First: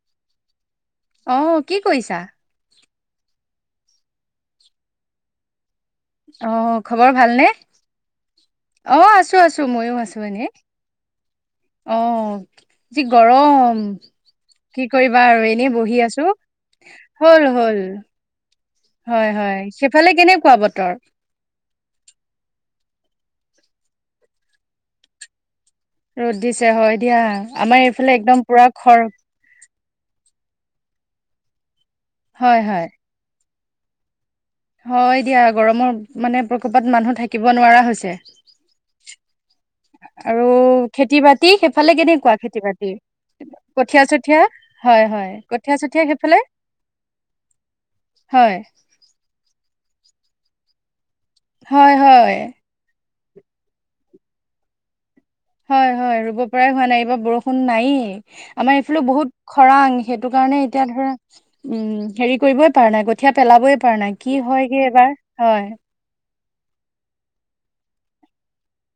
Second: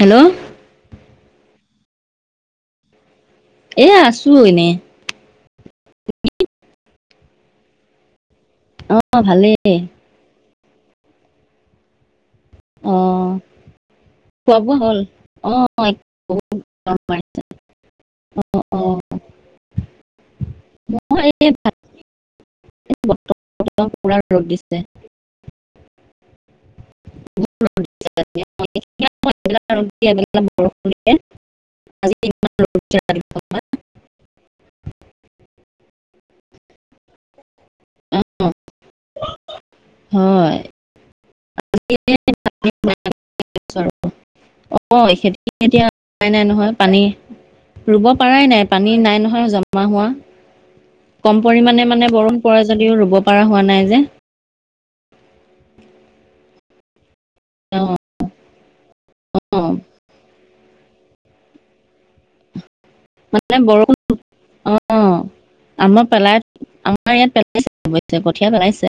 Hello আহ কি কৰিছা? এ আছো এনেই। অ খবৰ ভালনে? অ আছো-আছো মইয়ো আছো এনেই। অঁ অ যি গৰম খোৱা বোৱা কি হ'ল কৰিবা আৰু অ এনে বহি আছোঁ। বহুত গৰম মাৰিছে হল-হল অ অ হয়-হয় সেইফালে কেনেকুৱা বতৰ? বতৰ পুৰা ৰ'দ দিছে। ৰ'দ দিছে হয় দিয়া বহুত ৰ'দ আমাৰ দিছে। এইফালে একদম অ, পুৰা খৰ এতিয়া [unintelligible] বৰষুণ হয় হয় [unintelligible] হয় দিয়া গৰমৰ মানে প্ৰকোপত মানুহ থাকিব নোৱাৰা হৈছে। অ আৰু হয় খেতি-বাতি সেইফালে এতিয়া কেনেকুৱা খেতি-বাতি ওলাই আহিছো আৰু। কঠীয়া চঠিয়া অ খেতি এতিয়া উপাই সেইফালে নাই নহয় পানী ৰুব পৰাই হয় নাই পানী নাই নহয় [unintelligible] জমা হোৱা কম পৰিমাণে হয় মানে হয় বৰণ পৰে যদিও ৰুব পৰা হোৱা নাই যে হয়-হয় ৰুব পৰাই হোৱা নাই এইবাৰ বৰষুণ অ নায়েই আমাৰ বহুত অ খৰাং সেইটো কাৰণে এতিয়া ধৰা উম হেৰি কৰিবই পাৰা নাই কঠিয়া মানে পেলাবই বৰষুণ পৰা নাই কি হয় গে অ এবাৰ হয় আমাৰ পেলাই আমাৰ ইয়াত পেলাইছে অৱশ্যে কঠিয়া পেলাইছে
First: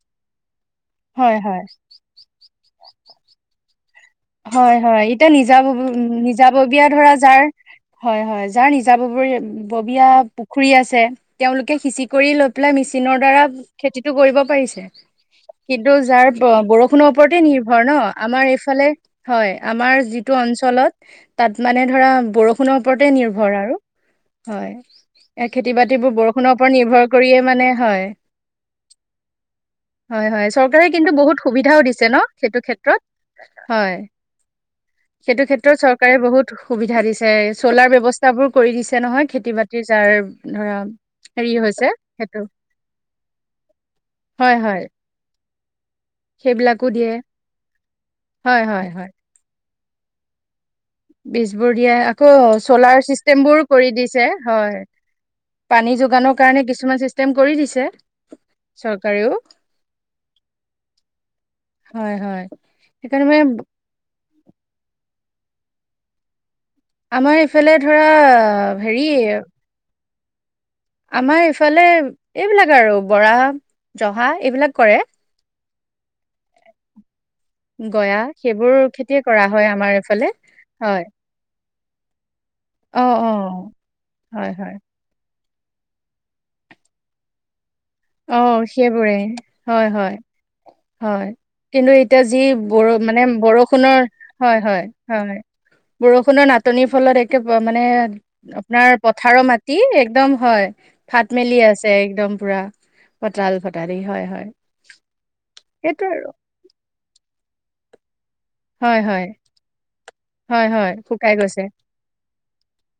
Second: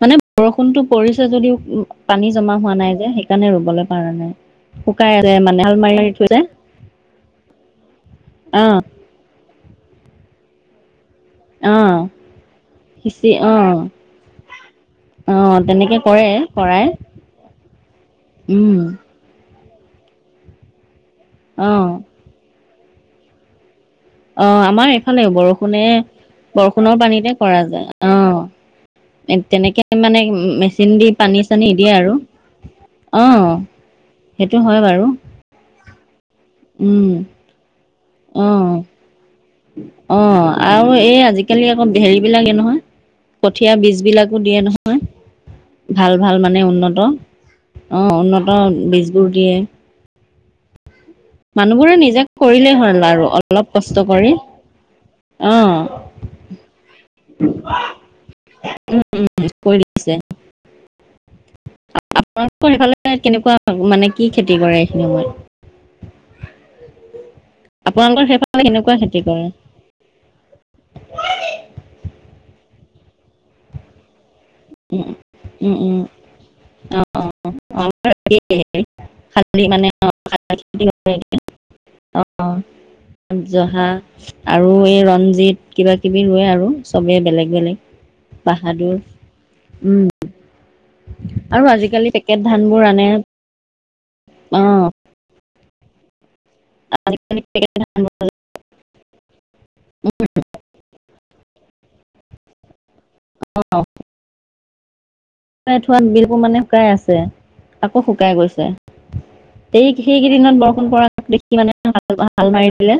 মানে বৰষুণ বৰষুণটো পৰিছে হয় হয় যদিও পানী জমা হোৱা নাই যে সেইকাৰণে ৰুবলৈ পৰা নাই। হয়-হয় শুকাই এতিয়া আছে মানে হাল মাৰি মাৰি থৈছে নিজাবব-নিজাববীয়া ধৰা যাৰ হয়-হয় অ যাৰ নিজাবৰ বীয়া ববীয়া পুখুৰী আছে তেওঁলোকে অ সিঁচি কৰি লৈ পেলাই মেচিনৰ সিঁচি দ্বাৰা অ খেতিটো কৰিব পাৰিছে। অ কিন্তু তেনেকে কৰে যাৰ কৰাই বৰষুণৰ ওপৰতে নিৰ্ভৰ ন আমাৰ উম এইফালে হয় আমাৰ যিটো অঞ্চলত তাত অ মানে ধৰা বৰষুণৰ ওপৰতে নিৰ্ভৰ আৰু অ আমাৰ এইফালে হয় বৰষুণে খেতি-বাতিবোৰ বৰষুণৰ ওপৰত নিৰ্ভৰ পানীতে কৰিয়ে কৰা মানে যায় হয় অ তেনেকে মানে হয়-হয় মেচিন চৰকাৰে দি কিন্তু পানী বহুত চানী সুবিধাও দিয়ে দিছে আৰু ন সেইটো অ ক্ষেত্ৰত হয়। সেইটো হয় বাৰু সেইটো ক্ষেত্ৰত চৰকাৰে বহুত সুবিধা উম দিছে চ'লাৰ ব্যৱহাৰ অ ব্যৱস্থাবোৰ কৰি দিছে নহয় খেতি-বাতিৰ যাৰ অ ধৰা আৰু এই হেৰি আজিকালি আকৌ হৈছে হেৰি সেইটো বিলাক নহয় কঠীয়া বীজবিলাকো হয় দিয়ে হয় নহয়। ভাল-ভাল মানে সেইবিলাকো উন্নত দিয়ে অ উন্নত হয় হয় হয় বীজবোৰ দিয়ে। বীজবোৰ দিয়ে মানুহবোৰে নিজে আকৌ কৰিলেই হ'ল চলাৰ আৰু অলপ চিষ্টেমবোৰো কৰি কষ্ট দিছে হয়। অ পানী যোগানৰ কাৰণে কিছুমান চিষ্টেম কৰি দিছে চৰকাৰেও। কৰি দিছে হয় হয় আপোনালোকৰ সেইফালে সেইকাৰণে মানে কেনেকুৱা মানে কি খেতি কৰে এইখিনি সময়ত? আমাৰ এইফালে ধৰা আপোনালোকৰ সেইফালে সেনেকুৱা খেতি হেৰি কৰে। আমাৰ ইফালে এইবিলাক আৰু বৰা, জহা এইবিলাক কৰে উম-উম-উম অ-অ অ গয়া সেইবোৰ খেতিয়ে কৰা খাল হয় মানে আমাৰ এইফালে হয় অ অ অ অ জহা হয় আৰু হয় এই ৰঞ্জিত কিবাকিবি ৰোৱে আৰু চবেই বেলেগ-বেলেগ। অ সেইবোৰেই উম হয়-হয়-হয় আৰু কিন্তু আজিকালি এতিয়া পেকেট যি ধান বোৰ ব আনে মানে বৰষুণ বৰষুণৰ অ হয়-হয়-হয় বৰষুণৰ নচ নাটনিৰ ফলত ধান একে মানে শুকাই আপোনাৰ পথাৰৰ মাটি একদম হয়। ফাট মেলি আছে একদম পুৰা। কঠাল ফটাদি হয় হয় শুকাই থোৱা সেইটো আৰু বিলবোৰ মানে শুকাই আছে আকৌ শুকাই গৈছে। হয় হয় এই সেইকেইদিনত হয় হয় বৰষুণ পৰা শুকাই দেখি গৈছে মানে হাল হাল মাৰি দিলে।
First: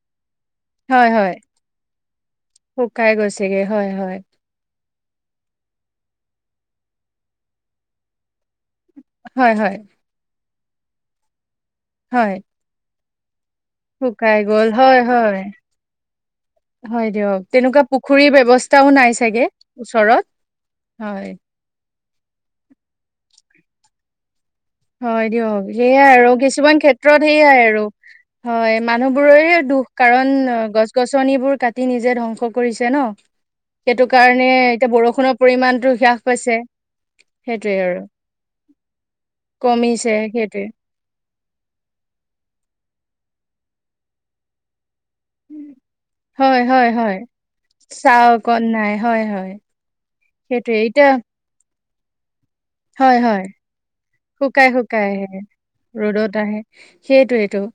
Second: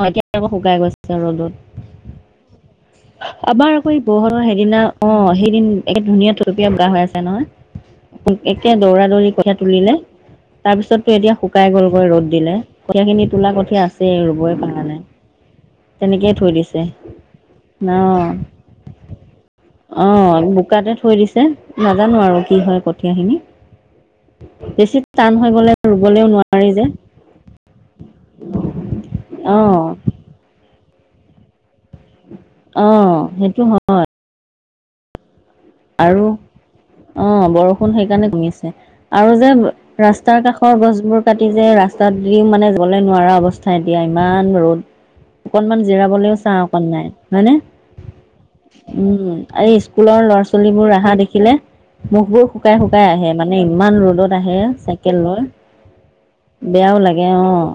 অ এতিয়া আকৌ শুকাই হয় গৈছে হয় ৰ'দত। শুকাই গৈছেগে আমাৰ হয়, আকৌ এই হয়, বৰহণৰ সেইদিনা। অ সেইদিন একে ধুনীয়া থলপীয়া বা হৈ আছে নহয়। একে দৌৰা দৌৰি হয়, কঠিয়া হয়, তুলিলে তাৰপিছতো এতিয়া শুকাই গলগৈ ৰ'দ হয়, দিলে কঠিয়া খিনিত তোলা কঠিয়া আছেই শুকাই ৰুবই গ'ল পৰা নাই। হয়, হয়, তেনেকেই থৈ দিছে হয়, দিয়ক তেনেকুৱা ন পুখুৰীৰ ব্যৱস্থাও নাই চাগে অ ওচৰত বোকা তাতে থৈ হয়, দিছে নাজানো আৰু কি হয় কঠীয়াখিনি। বেছি হয় টান হৈ দিয়ক গ'লে সেইয়াই ৰুবলেও আৰু নোৱাৰি কিছুমান যে ক্ষেত্ৰত সেইয়াই আৰু। হয় মানুহ বোৰৰে দুখ অ কাৰণ অ গছ গছনিবোৰ কাটি নিজে ধ্বংস কৰিছে ন অ', সেইটো হয় কাৰণে এতিয়া বৰষুণৰ। পৰিমাণটো হ্ৰাস আৰু পাইছে অ সেইটোৱে বৰষুণ আৰু সেইকাৰণে কমিছে আৰু যে কমিছে ৰাস্তাৰ সেইটোৱে কাষৰ গছবোৰ কাটি যে ৰাস্তাত দিও মানে যলে নোৱাৰা অৱস্থা দিয়া ইমান ৰ'দ অকনমান জিৰাবলৈও চা হয়, অকণ হয়, নাই হয়, হয়নে। চাহ অকণ নাই হয়, উম হয়, আৰু স্কুলৰ ল'ৰা ছোৱালী। সেইটোৱে বোৰ এতিয়া অহা দেখিলে মুখবোৰ শুকাই শুকাই হয়, আহে হয়, মানে ইমান ৰ'দত আহে শুকাই শুকাই চাইকেল লৈ। আহে ৰ'দত আহে বেয়াও লাগে সেইটোৱেইটো অ',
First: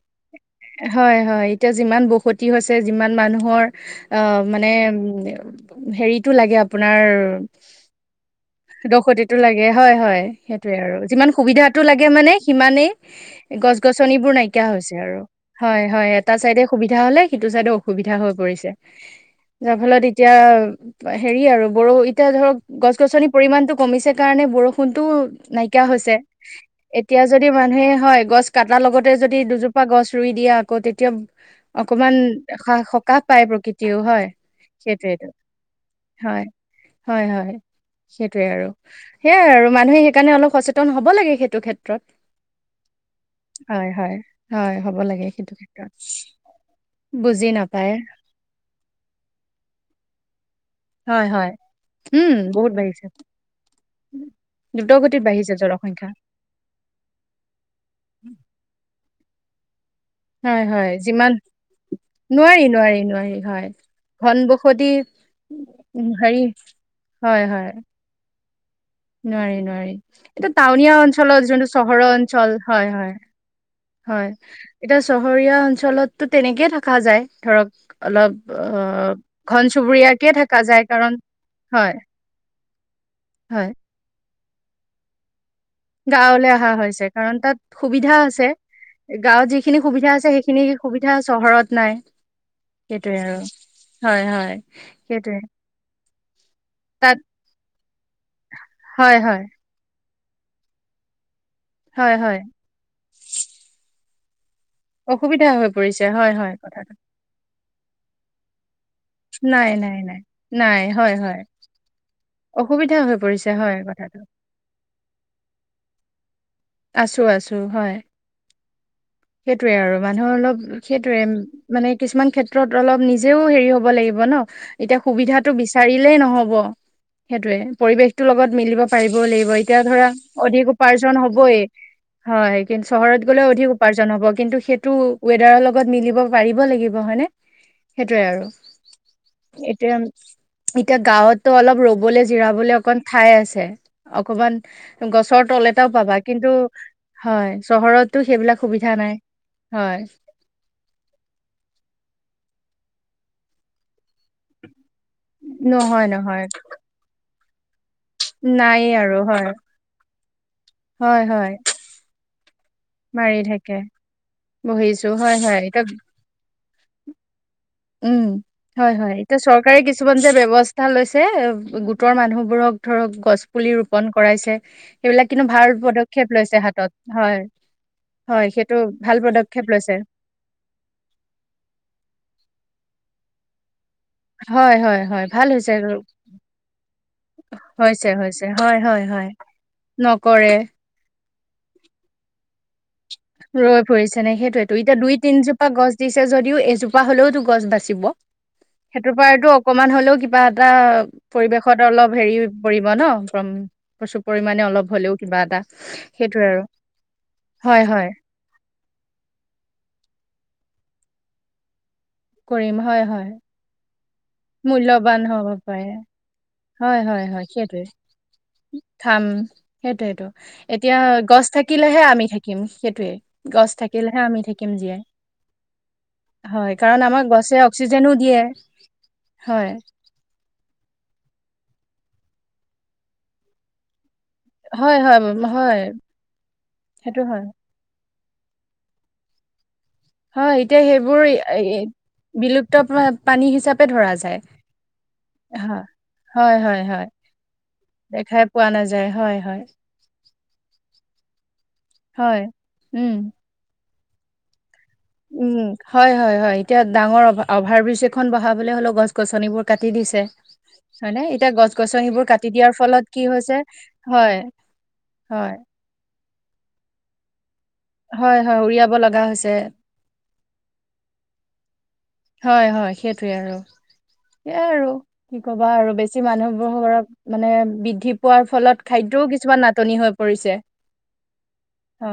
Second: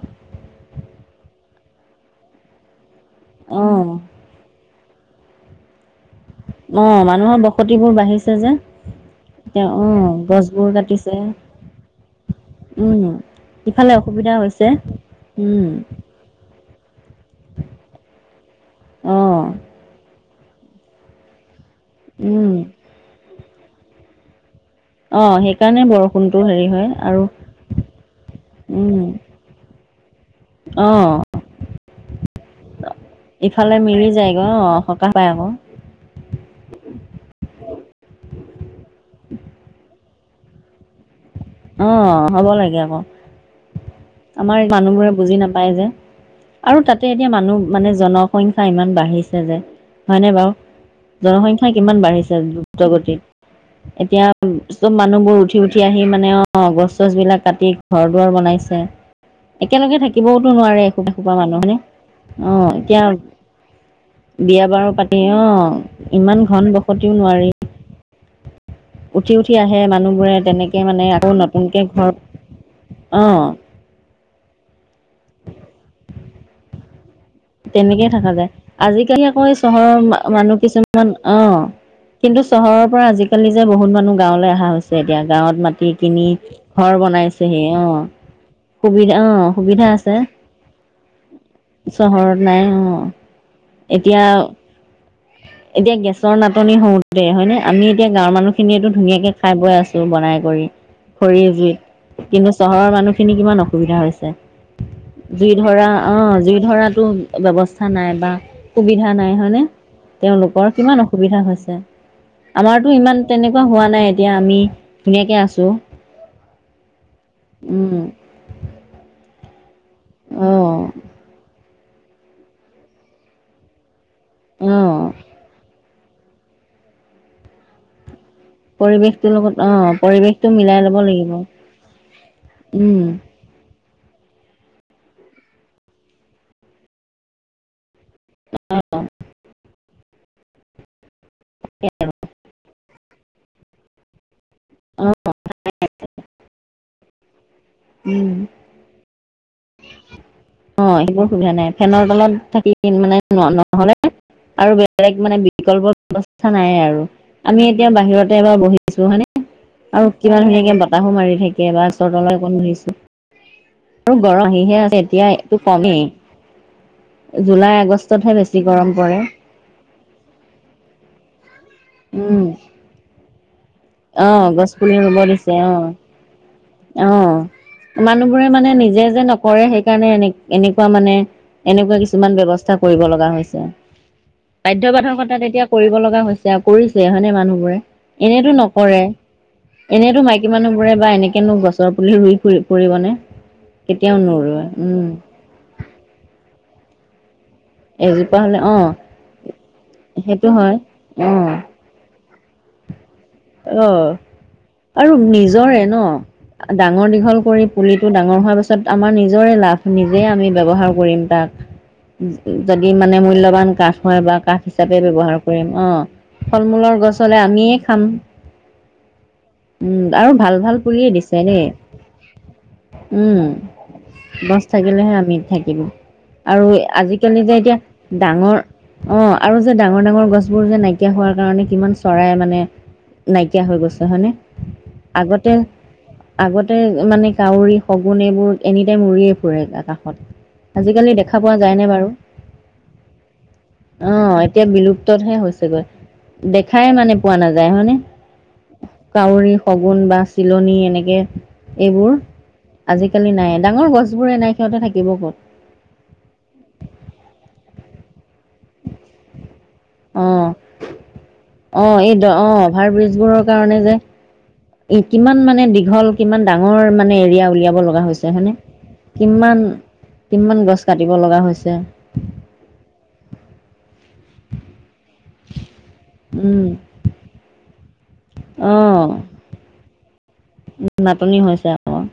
হয় হয়। এতিয়া যিমান বসতি হৈছে যিমান মানুহৰ অ'। আহ মানে উ হেৰিতটো লাগে আপোনাৰ। অ', মানুহৰ বসতিবোৰ বাঢ়িছে যে দসতিটো লাগে এতিয়া হয় অ', হয় গছবোৰ সেইটোয়ে আৰু। কাটিছে। যিমান সুবিধাটো লাগে মানে সিমানেই উম, গছ ইফালে গছনিবোৰ অসুবিধা নাইকিয়া হৈছে আৰু উম। হয় হয়। এটা চাইডে সুবিধা হলে সিটো চাইডে অসুবিধা হৈ পৰিছে অ', যাৰ ফলত এতিয়া হেৰি আৰু ব এতিয়া উম, ধৰক গছ গছনি পৰিমণতটো কমিছে কাৰণে বৰষুণ। কোনতু অ', নাই। সেইকাৰণে হৈছে বৰষুণটো হেৰি হয় আৰু এতিয়া যদি মানুহে হয় গছ কটাৰ উম, লগতে যদি দুজোপা গছ ৰুই দিয়ে আকৌ তেতিয়া অ', অকমান সকাহ পায় ইফালে প্ৰকৃতিয়ও মিলি হয় যায়গৈ অ', সকাহ পাই সেইটোৱেইটো। আকৌ হয় হয় হয়। সেইটোয়ে আৰু সেইয়াই আৰু মানুহে সেইকাৰণে অলপ সচেতন হ'ব লাগে। সেইটো অ ক্ষেত্ৰত হ'ব লাগে আকৌ। হয় হয় আমাৰ হয় হ'ব মানুহবোৰে লাগে বুজি সেইটো নাপায় যে ক্ষেত্ৰত। আৰু তাতে এতিয়া বুজি মানুহ নাপায় মানে জনসংখ্যা ইমান বাঢ়িছে যে হয়নে বাৰু। হয় হয় জনসংখ্যা কিমান উম বাঢ়িছে বহুত বাঢ়িছে দ্ৰুতগতিত। এতিয়া চব দ্ৰুতগতিত মানুহবোৰ বাঢ়িছে উঠি উঠি আহি জনসংখ্যা মানে অ অ গছ চছ বিলাক কাটি ঘৰ দুৱাৰ বনাইছে। একেলগে থাকিবওতো হয় নোৱাৰে হয় এসোপা যিমান এসোপা মানুহ হয়নে নোৱাৰি অ', নোৱাৰি এতিয়া নোৱাৰি হয়। ঘন বিয়া বাৰু বসতি পাতি অ' ইমান হেৰি ঘন বসতিও হয় নোৱাৰি হয়। উঠি উঠি নোৱাৰি আহে নোৱাৰি মানুহবোৰে এইটো তেনেকে টাউনীয়া মানে অঞ্চল আকৌ লত যোনটো নতুনকে চহৰ ঘৰ অঞ্চল হয় হয় অ' [unintelligible] হয়, এতিয়া চহৰীয়া অঞ্চলতো তেনেকেই থাকা যায়। ধৰক তেনেকেই অলপ থাককা যায়। অ আজিকালি আকৌ এই ঘন চহৰৰ চুবুৰীয়াকে মানুহ থকা যায় কিছুমান কাৰণ অ হয় কিন্ত। চহৰৰ পৰা আজিকালি যে, হয় বহুত মানুহ গাঁওলৈ আহা হৈছে এতিয়া গাঁৱত ম। কিনি গাঁৱলৈ অহা ঘৰ হৈছে কাৰণ তাত বনাইছেহি অ। সুবিধা আছে সুবিধা অ গাঁৱত যিখিনি সুবিধা আছে সেইখিনি সুবিধা চহৰত নাই চহৰত। নাই অ সেইটোৱে আৰু হয় এতিয়া হয় সেইটোৱে এতিয়া গেছ। গেছৰ নাটনি তাত হওঁতে হয় ননে আমি এতিয়া গাঁৱৰ মানুহখিনিয়েতো হয় ধুনীয়াকৈ হয় খাই বৈ আছোঁ। বনাই কৰি, খৰি জুইত হয় হয় কিন্তু চহৰৰ মানুহখিনি কিমান অসুবিধা হৈছে। অসুবিধা জুই হৈ ধৰা পৰিছে অ হয় হয় জুই কথাটো ধৰাতটো। স্থা নাই বা সুবিধা নাই হয়নে? নাই নাই তেওঁলোকৰ নাই কিমান হয় হয় অসুবিধা হৈছে। আমাৰতো অসুবিধা হৈ ইমান পৰিছে তেনেকুৱা হয় হোৱা নাই, কথাটো এতিয়া আমি ধুনীয়াকে আছো। আছো আছো হয়। উম সেইয়ে আৰু মানুহৰ অ অলপ সেইটোৱে মানে কিছুমান ক্ষেত্ৰত অলপ নিজেও হেৰি হ'ব লাগিব। ন অ এতিয়া সুবিধাটো বিচাৰিলেই নহব সেইটয়ে পৰিৱেশ। লগত মিলিব পৰিৱেশটোৰ পাৰিবই লাগিব, লগত অ এতিয়া ধৰা পৰিৱেশটো অধিক মিলাই লব উপাৰ্জন লাগিব হ'ব। হয়, কিন্তু উম চহৰত গ'লেও অধিক। উপাৰ্জন হব, কিন্তু সেইটো ৱেডাৰ লগত মিলিব পা। সেইটোৱে আৰু। এতিয়া এতিয়া গাঁৱততো অলপ ৰবলে জিৰাবলে অকন। ঠাই আছে অকমান অ গছৰ তল এটাও পাবা কিন্তু হয়। চহৰতটো উম সেইবিলাক সুবিধা নাই হয়। অ সেইবোৰ সুবিধা নাই, ফেনৰ তলত থাকি মানে নহলে আৰু। বেলেগ মানে বিকল্প নহয় নহয় ব্যৱস্থা নাই আৰু আমি। এতিয়া বাহিৰতে এবাৰ নায়ে বহিছো আৰু হয়নে, হয় আৰু কিবা ধুনীয়াকে। বতাহো হয় মাৰি হয় থাকে বা ওচ তলৈ অকণ ধৰিছো মাৰি থাকে আৰু গৰহিহে আছে বহিছো এতিয়াই হয় [unintelligible] হয় এতিয়া কমেই জুলাই উম আগষ্টতহে বেছি। গৰম হয় হয়, পৰে এতিয়া চৰকাৰে কিছুমান যে ব্যৱস্থা লৈছে গোটৰ উম মানুহবোৰক ধৰক গছ পুলি। ন অ কৰাইছে গছ পুলি ৰুব সেইবিলাক কিন্তু দিছে অ ভাল পদক্ষেপ লৈছে হাতত অ হয়। হয় মানুহবোৰে মানে সেইটো নিজে ভাল যে নকৰে পদক্ষেপ লৈছে সেইকাৰণে এনে এনেকুৱা মানে এনেকুৱা কিছুমান ব্যৱস্থা। কৰিব লগা হৈছে। হয় বাধ্য হয় বাধকতা হয় কথা ভাল তেতিয়া হৈছে কৰিব লগা হৈছে আৰু কৰি। হয়নে মানুহ বোৰে হৈছে হৈছে এনেইতো হয় নকৰে হয় হয় এনেইতো মাইকী নকৰে মানুহ বোৰে বা এনে কেনে গছৰ পুলি ৰুই ফুৰিম। ৰৈ ফুৰিছে নে, সেইটোয়েতো এতিয়া উম দুই তিনজোপা গছ দিছে যদিও এজোপা হলেও তো। গছ বাচিব। এজোপা হলে অ সেইটোৰ পৰাতটো অকমান হলেও কিবা সেইটো এটা হয় অ পৰিবেশত অলপ হেৰি পৰিব ন। প্ৰচুৰ পৰিমাণে অলপ অ' হ'লেও আৰু কিবা এটা নিজৰে সেইটোৱে আৰু ন ডাঙৰ দীঘল কৰি। হয় হয় পুলিটো ডাঙৰ হোৱাৰ পাছত আমাৰ নিজৰে লাভ নিজে আমি ব্যৱহাৰ কৰিম তাক। কৰিম যদি হয় মানে হয় মূল্যবান কাষ। হয় বা, কাষ হিচাপে মূল্যবান ব্যৱহাৰ হ'ব কৰিম পাৰে অ ফল হয় মূলৰ গছ হয় হলে হয় আমিয়ে সেইটোৱে খাম। খাম উম সেইটোইটো। আৰু ভাল ভাল এতিয়া পুলিয়ে দিছে গছ দেই থাকিলেহে আমি থাকিম সেইটোয়ে। উম গছ থাকিলেহে আমি গছ থাকিম জীয়াই। থাকিলেহে আমি থাকিম। আৰু হয় কাৰণ আমাক আজিকালি যে গছে এতিয়া অক্সিজেনো দিয়ে। ডাঙৰ অ' আৰু হয় যে ডাঙৰ ডাঙৰ গছবোৰ যে নাইকিয়া হোৱাৰ কাৰণে কিমান চৰাই মানে। নাইকিয়া হৈ গৈছে হয়নে? হয় হয় আগতে হয় আগতে সেইটো মানে হয় কাউৰী। গুণ এইবোৰ এনিটাইম উৰিয়ে ফুৰে হয় আকাশত। এতিয়া আজিকালি সেইবোৰ এ- দেখা পোৱা এ- যায়নে বাৰু? বিলুপ্ত প্ৰা- প্ৰাণী হিচাপে ধৰা আহ যায় এতিয়া বিলুপ্ততহে হয়, হৈছেগৈ। হয়, হয়, দেখাই হয়, মানে পোৱা নাযায় হয় নে? দেখাই পোৱা নাযায় হয়, কাউৰী হয়, শগুন বা চিলনী, এনেকে এইবোৰ। হয়। উম, আজিকালি নাই ডাঙৰ গছ বোৰে নাই সিহতে থাকে। উম, হয় - হয় - হয়। এতিয়া ডাঙৰ অ- অভাৰ ব্ৰিজ এখন বহাবলে হ'লেও গছ-গছনিবোৰ কাটি দিছে। অ'। হয় নে? এতিয়া অ', এই গছ-গছনিবোৰ দ কাটি অ', দিয়াৰ ফলত কি হৈছে, হয় এ কিমান হয়। মানে দীঘল, কিমান ডাঙৰ মানে এৰিয়া উলিয়া ব লগা হৈছে, হয় নে? উৰিয়াব লগা হৈছে কিমান কিমান গছ কাটিব লগা হৈছে। সেইয়াই আৰু। কি কবা আৰু। বেছি উম, মানুহবোৰো মানে বি পোৱাৰ ফলত খাদ্যও কিছুমান নাটনি হৈ পৰিছে উম, নাটনি হৈছে অ। [inaudible]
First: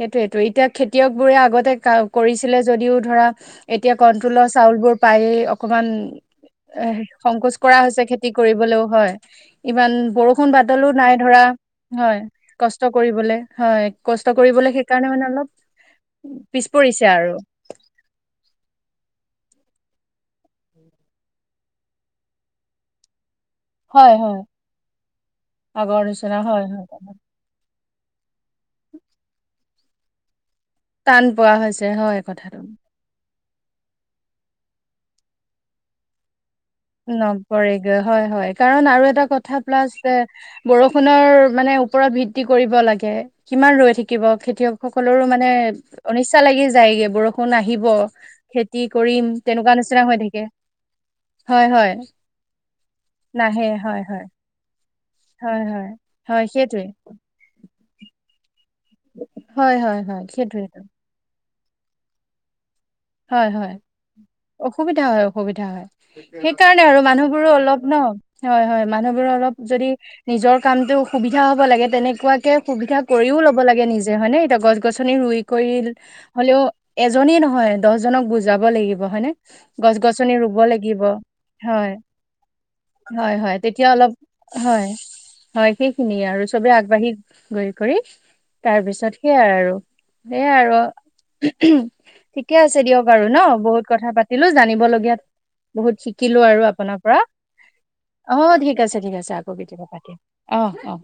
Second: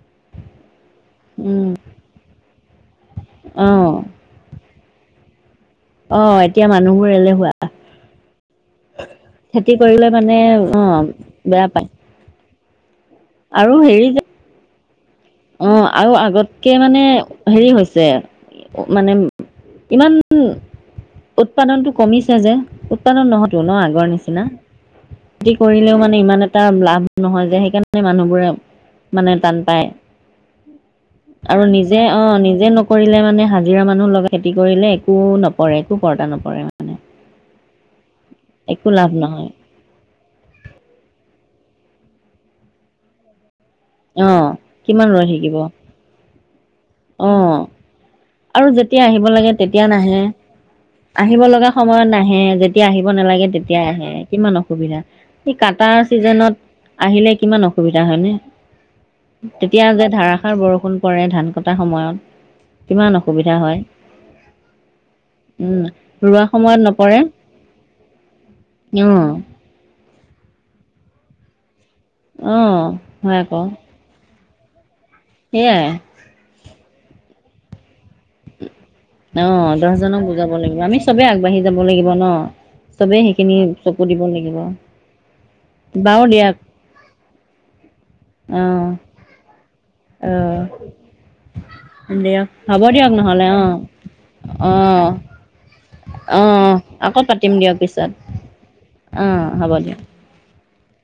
সেইটোৱেটো। এতিয়া খেতিয়কবোৰে উম, আগতে ক- কৰিছিলে, যদিও ধৰা এতিয়া অ', কন্ট্ৰলৰ চাউলবোৰ পায়ে অকমান অ', এতিয়া এ- মানুহবোৰ এলেহুৱা সংকোচ কৰা হৈছে খেতি কৰিবলৈও, হয়। খেতি ইমান কৰিলে মানে বৰষুণ বা বাদলো অ', নাই ধৰা। বেয়া পায় হয়। কষ্ট কৰিবলে। আৰু হয়। হেৰি যে কষ্ট কৰিবলে সে অ' আৰু আগতকে মানে পৰিছে আৰু হেৰি হৈছে মানে ইমান উৎপাদনটো কমিছে যে। উৎপাদন নহ তো ন' আগৰ হয় হয় নিচিনা, খেতি কৰিলেও আগৰ মানে নিচিনা ইমান এটা হয় হয় লাভ নহয় যে, সেইকাৰণে মানুহবোৰে মানে টান পায়। টান পোৱা আৰু হৈছে নিজে- হয় অ' কথাটো নিজে নকৰিলে মানে হা জিৰা মানুহ লগাই খেতি কৰিলে, একো নপৰে, একো কৰ্তা নপৰে। মানে নপৰে গে, হয় - হয়। কাৰণ একো আৰু লাভ এটা নহয় কথা প্লাছ এ বৰষুণৰ মানে ওপৰত ভিক্তি কৰিব লাগে। কিমান ৰৈ থাকিব? অ কিমান ৰৈ খেতিয়কসকলৰো মানে থাকিব অনিচ্ছা লাগি যায়গে, অ বৰষুণ আহিব। আৰু খেতি যেতিয়া আহিব কৰিম লাগে, তেনেকুৱা তেতিয়া নিচিনা হৈ নাহে। থাকে আহি ব হয় লগা হয় সময়ত নাহে, যেতিয়া আহিব নালাগে নাহে তেতিয়া হয় আহে, হয় কিমান অসুবিধা। সি হয় হয় কাটাৰ হয় সেইটোৱে ছিজনত আহিলে কিমান অসুবিধা, হয় নে? হয় তেতিয়া হয় যে হয় ধাৰাসাৰ সেইটোৱেতো বৰষুণ পৰে, ধান কটাৰ সময়ত। ইমান অসুবিধা হয়। [inaudible] অসুবিধা হয় - অসুবিধা উম, হয়। ৰোৱা সময়ত সেইকাৰণে আৰু নপৰে মানুহবোৰো অলপ ন', হয় - হয়, মানুহবোৰো অ', অলপ যদি নিজৰ কামতো সুবিধা হ'ব লাগে, তেনেকুৱাকে অ', সুবিধা কৰিও হয় ল'ব আকৌ লাগে নিজে, হয় নে? এতিয়া গছ গছনি ৰুই সেয়াই কৰিল- হ'লেও এজনে নহয় জনক বুজাব লাগিব, হয় নে? অ', দহজনক গছ-গছনি বুজাব ৰুব আমি লাগিব, চবেই আগবাঢ়ি যাব হয়। লাগিব ন। চবেই হয় - সেইখিনি হয়, তেতিয়া চকু অলপ- দিব লাগিব হয়। হয়, বাৰু সেইখিনিয়ে আৰু। দিয়ক চবে আগবাঢ়ি গৈ কৰি, অ', তাৰপিছত সেইয়াই আৰু। অ'। সেয়াই আৰু দিয়ক ঠিকে আছে হ'ব দিয়ক বাৰু, নহ'লে ন'? অ', বহুত কথা পাতিলোঁ অ', জানিবলগীয়া বহুত শিকিলোঁ আৰু অ', আপোনাৰ পৰা। আকৌ পাতিম দিয়ক পিছত অ' ঠিক আছে - ঠিক আছে। অ', আকৌ হ'ব কেতিয়াবা দিয়ক। পাতিম, অ'। অ'।